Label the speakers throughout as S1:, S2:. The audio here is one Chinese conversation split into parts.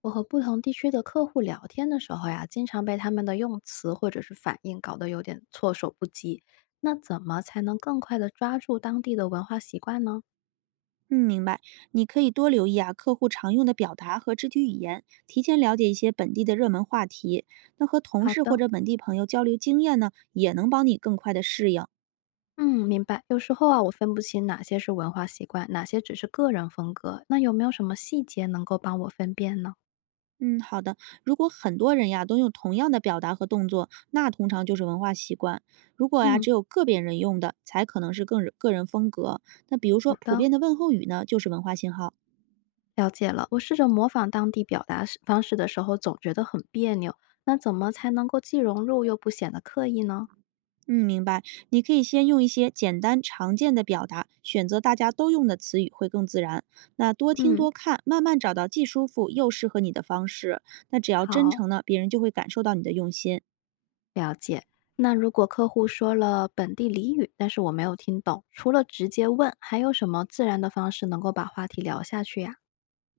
S1: 我和不同地区的客户聊天的时候呀，经常被他们的用词或者是反应搞得有点措手不及。那怎么才能更快地抓住当地的文化习惯呢？
S2: 嗯，明白。你可以多留意啊，客户常用的表达和肢体语言，提前了解一些本地的热门话题。那和同
S1: 好
S2: 事或
S1: 的，
S2: 者本地朋友交流经验呢，也能帮你更快的适应。
S1: 嗯，明白。有时候啊，我分不清哪些是文化习惯，哪些只是个人风格。那有没有什么细节能够帮我分辨呢？
S2: 嗯，好的。如果很多人呀都用同样的表达和动作，那通常就是文化习惯。如果呀
S1: 嗯，
S2: 只有个别人用的，才可能是更个人风格。那比如
S1: 好
S2: 说，普
S1: 的，
S2: 遍的问候语呢，就是文化信号。
S1: 了解了。我试着模仿当地表达式方式的时候，总觉得很别扭。那怎么才能够既融入又不显得刻意呢？
S2: 嗯，明白。你可以先用一些简单常见的表达，选择大家都用的词语会更自然。那多听
S1: 嗯，
S2: 多看，慢慢找到既舒服又适合你的方式。那只要真
S1: 好。
S2: 诚呢，别人就会感受到你的用心。
S1: 了解。那如果客户说了本地俚语，但是我没有听懂，除了直接问，还有什么自然的方式能够把话题聊下去呀？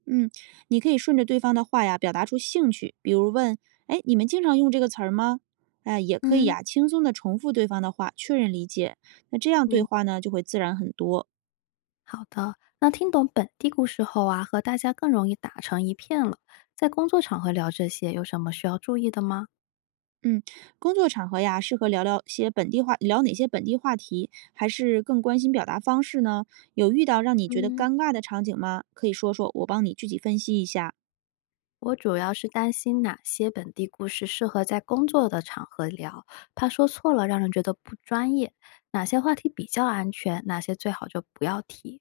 S2: 嗯，你可以顺着对方的话呀，表达出兴趣，比如问：“哎，你们经常用这个词儿吗？”哎，也可以
S1: 嗯，
S2: 呀，轻松的重复对方的话，确认理解。那这样对
S1: 明
S2: 话呢，就会自然很多。
S1: 好的。那听懂本地故事后啊，和大家更容易打成一片了。在工作场合聊这些，有什么需要注意的吗？
S2: 嗯，工作场合呀，适合聊聊些本地话，聊哪些本地话题，还是更关心表达方式呢？有遇到让你觉得
S1: 嗯，
S2: 尴尬的场景吗？可以说说，我帮你具体分析一下。
S1: 我主要是担心哪些本地故事适合在工作的场合聊，怕说错了让人觉得不专业。哪些话题比较安全，哪些最好就不要提。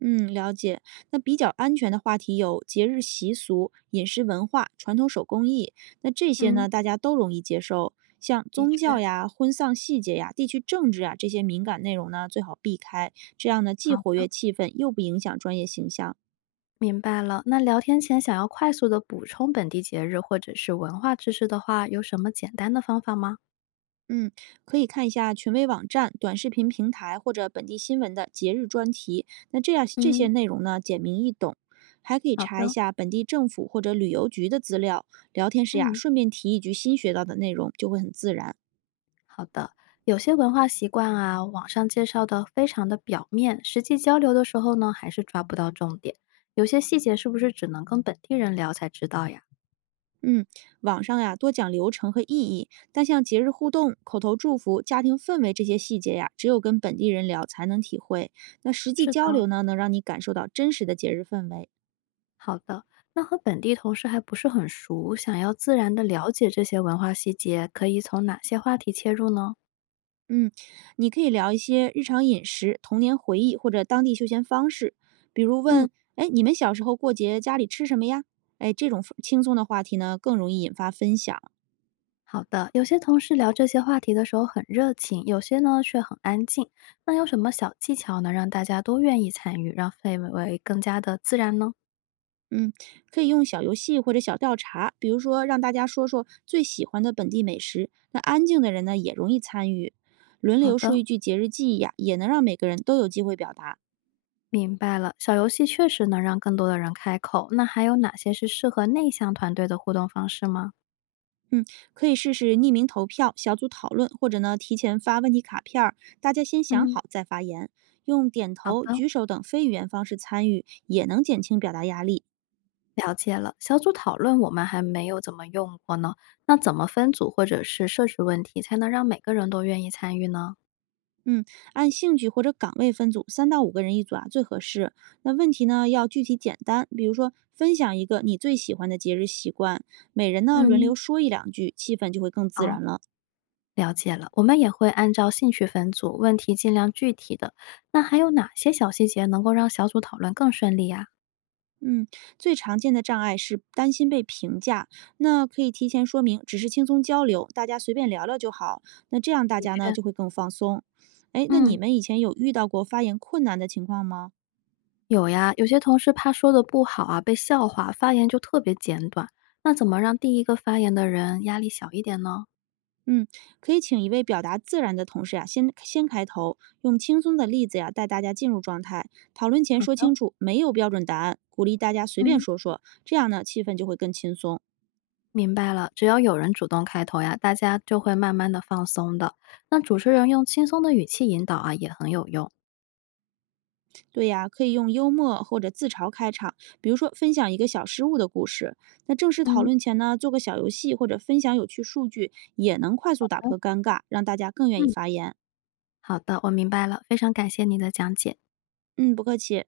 S2: 嗯，了解。那比较安全的话题有节日习俗、饮食文化、传统手工艺，那这些
S1: 嗯，
S2: 呢，大家都容易接受。像
S1: 的
S2: 宗教
S1: 确。
S2: 呀、婚丧细节呀、地区政治啊这些敏感内容呢，最好避开。这样呢，
S1: 好
S2: 既活跃
S1: 的，
S2: 气氛，又不影响专业形象。
S1: 明白了。那聊天前想要快速的补充本地节日或者是文化知识的话，有什么简单的方法吗？
S2: 嗯，可以看一下权威网站、短视频平台或者本地新闻的节日专题。那这样这些
S1: 嗯，
S2: 内容呢，简明易懂。还可以
S1: 好
S2: 查一
S1: 的，
S2: 下本地政府或者旅游局的资料。聊天时呀，
S1: 嗯，
S2: 顺便提一句新学到的内容，就会很自然。
S1: 好的。有些文化习惯啊，网上介绍的非常的表面，实际交流的时候呢，还是抓不到重点。有些细节是不是只能跟本地人聊才知道呀？
S2: 嗯，网上呀多讲流程和意义，但像节日互动、口头祝福、家庭氛围这些细节呀，只有跟本地人聊才能体会。那实际
S1: 是
S2: 交
S1: 的，
S2: 流呢，能让你感受到真实的节日氛围。
S1: 好的。那和本地同事还不是很熟，想要自然的了解这些文化细节，可以从哪些话题切入呢？
S2: 嗯，你可以聊一些日常饮食、童年回忆或者当地休闲方式，比如
S1: 嗯。
S2: 问：“哎，你们小时候过节家里吃什么呀？”哎，这种轻松的话题呢，更容易引发分享。
S1: 好的，有些同事聊这些话题的时候很热情，有些呢却很安静。那有什么小技巧能让大家都愿意参与，让氛围更加的自然呢？
S2: 嗯，可以用小游戏或者小调查，比如说让大家说说最喜欢的本地美食。那安静的人呢，也容易参与，轮
S1: 好
S2: 流说
S1: 的，
S2: 一句节日记忆呀，也能让每个人都有机会表达。
S1: 明白了。小游戏确实能让更多的人开口。那还有哪些是适合内向团队的互动方式吗？
S2: 嗯，可以试试匿名投票、小组讨论，或者呢提前发问题卡片儿，大家先想
S1: 嗯，
S2: 好再发言，用点
S1: 好
S2: 头、
S1: 的，
S2: 举手等非语言方式参与，也能减轻表达压力。
S1: 了解了。小组讨论我们还没有怎么用过呢。那怎么分组或者是设置问题，才能让每个人都愿意参与呢？
S2: 嗯，按兴趣或者岗位分组，3到5个人一组啊最合适。那问题呢要具体简单，比如说分享一个你最喜欢的节日习惯，每人呢轮
S1: 嗯，
S2: 流说一两句，气氛就会更自
S1: 好。
S2: 然了。
S1: 了解了，我们也会按照兴趣分组，问题尽量具体的。那还有哪些小细节能够让小组讨论更顺利呀？
S2: 嗯，最常见的障碍是担心被评价，那可以提前说明，只是轻松交流，大家随便聊聊就好。那这样大
S1: 的
S2: 家呢
S1: 确，
S2: 就会更放松。哎，那你
S1: 嗯，
S2: 们以前有遇到过发言困难的情况吗？
S1: 有呀，有些同事怕说的不好啊，被笑话，发言就特别简短。那怎么让第一个发言的人压力小一点呢？
S2: 嗯，可以请一位表达自然的同事呀、先开头，用轻松的例子呀、带大家进入状态。讨论前
S1: 好
S2: 说
S1: 的，
S2: 清楚，没有标准答案，鼓励大家随便
S1: 嗯，
S2: 说说，这样呢气氛就会更轻松。
S1: 明白了。只要有人主动开头呀，大家就会慢慢的放松的。那主持人用轻松的语气引导啊，也很有用。
S2: 对呀，可以用幽默或者自嘲开场，比如说分享一个小失误的故事。那正式讨
S1: 嗯，
S2: 论前呢，做个小游戏或者分享有趣数据，也能快速打破
S1: 好
S2: 尴尬，让大家更愿意
S1: 嗯，
S2: 发言。
S1: 好的，我明白了，非常感谢你的讲解。
S2: 嗯，不客气。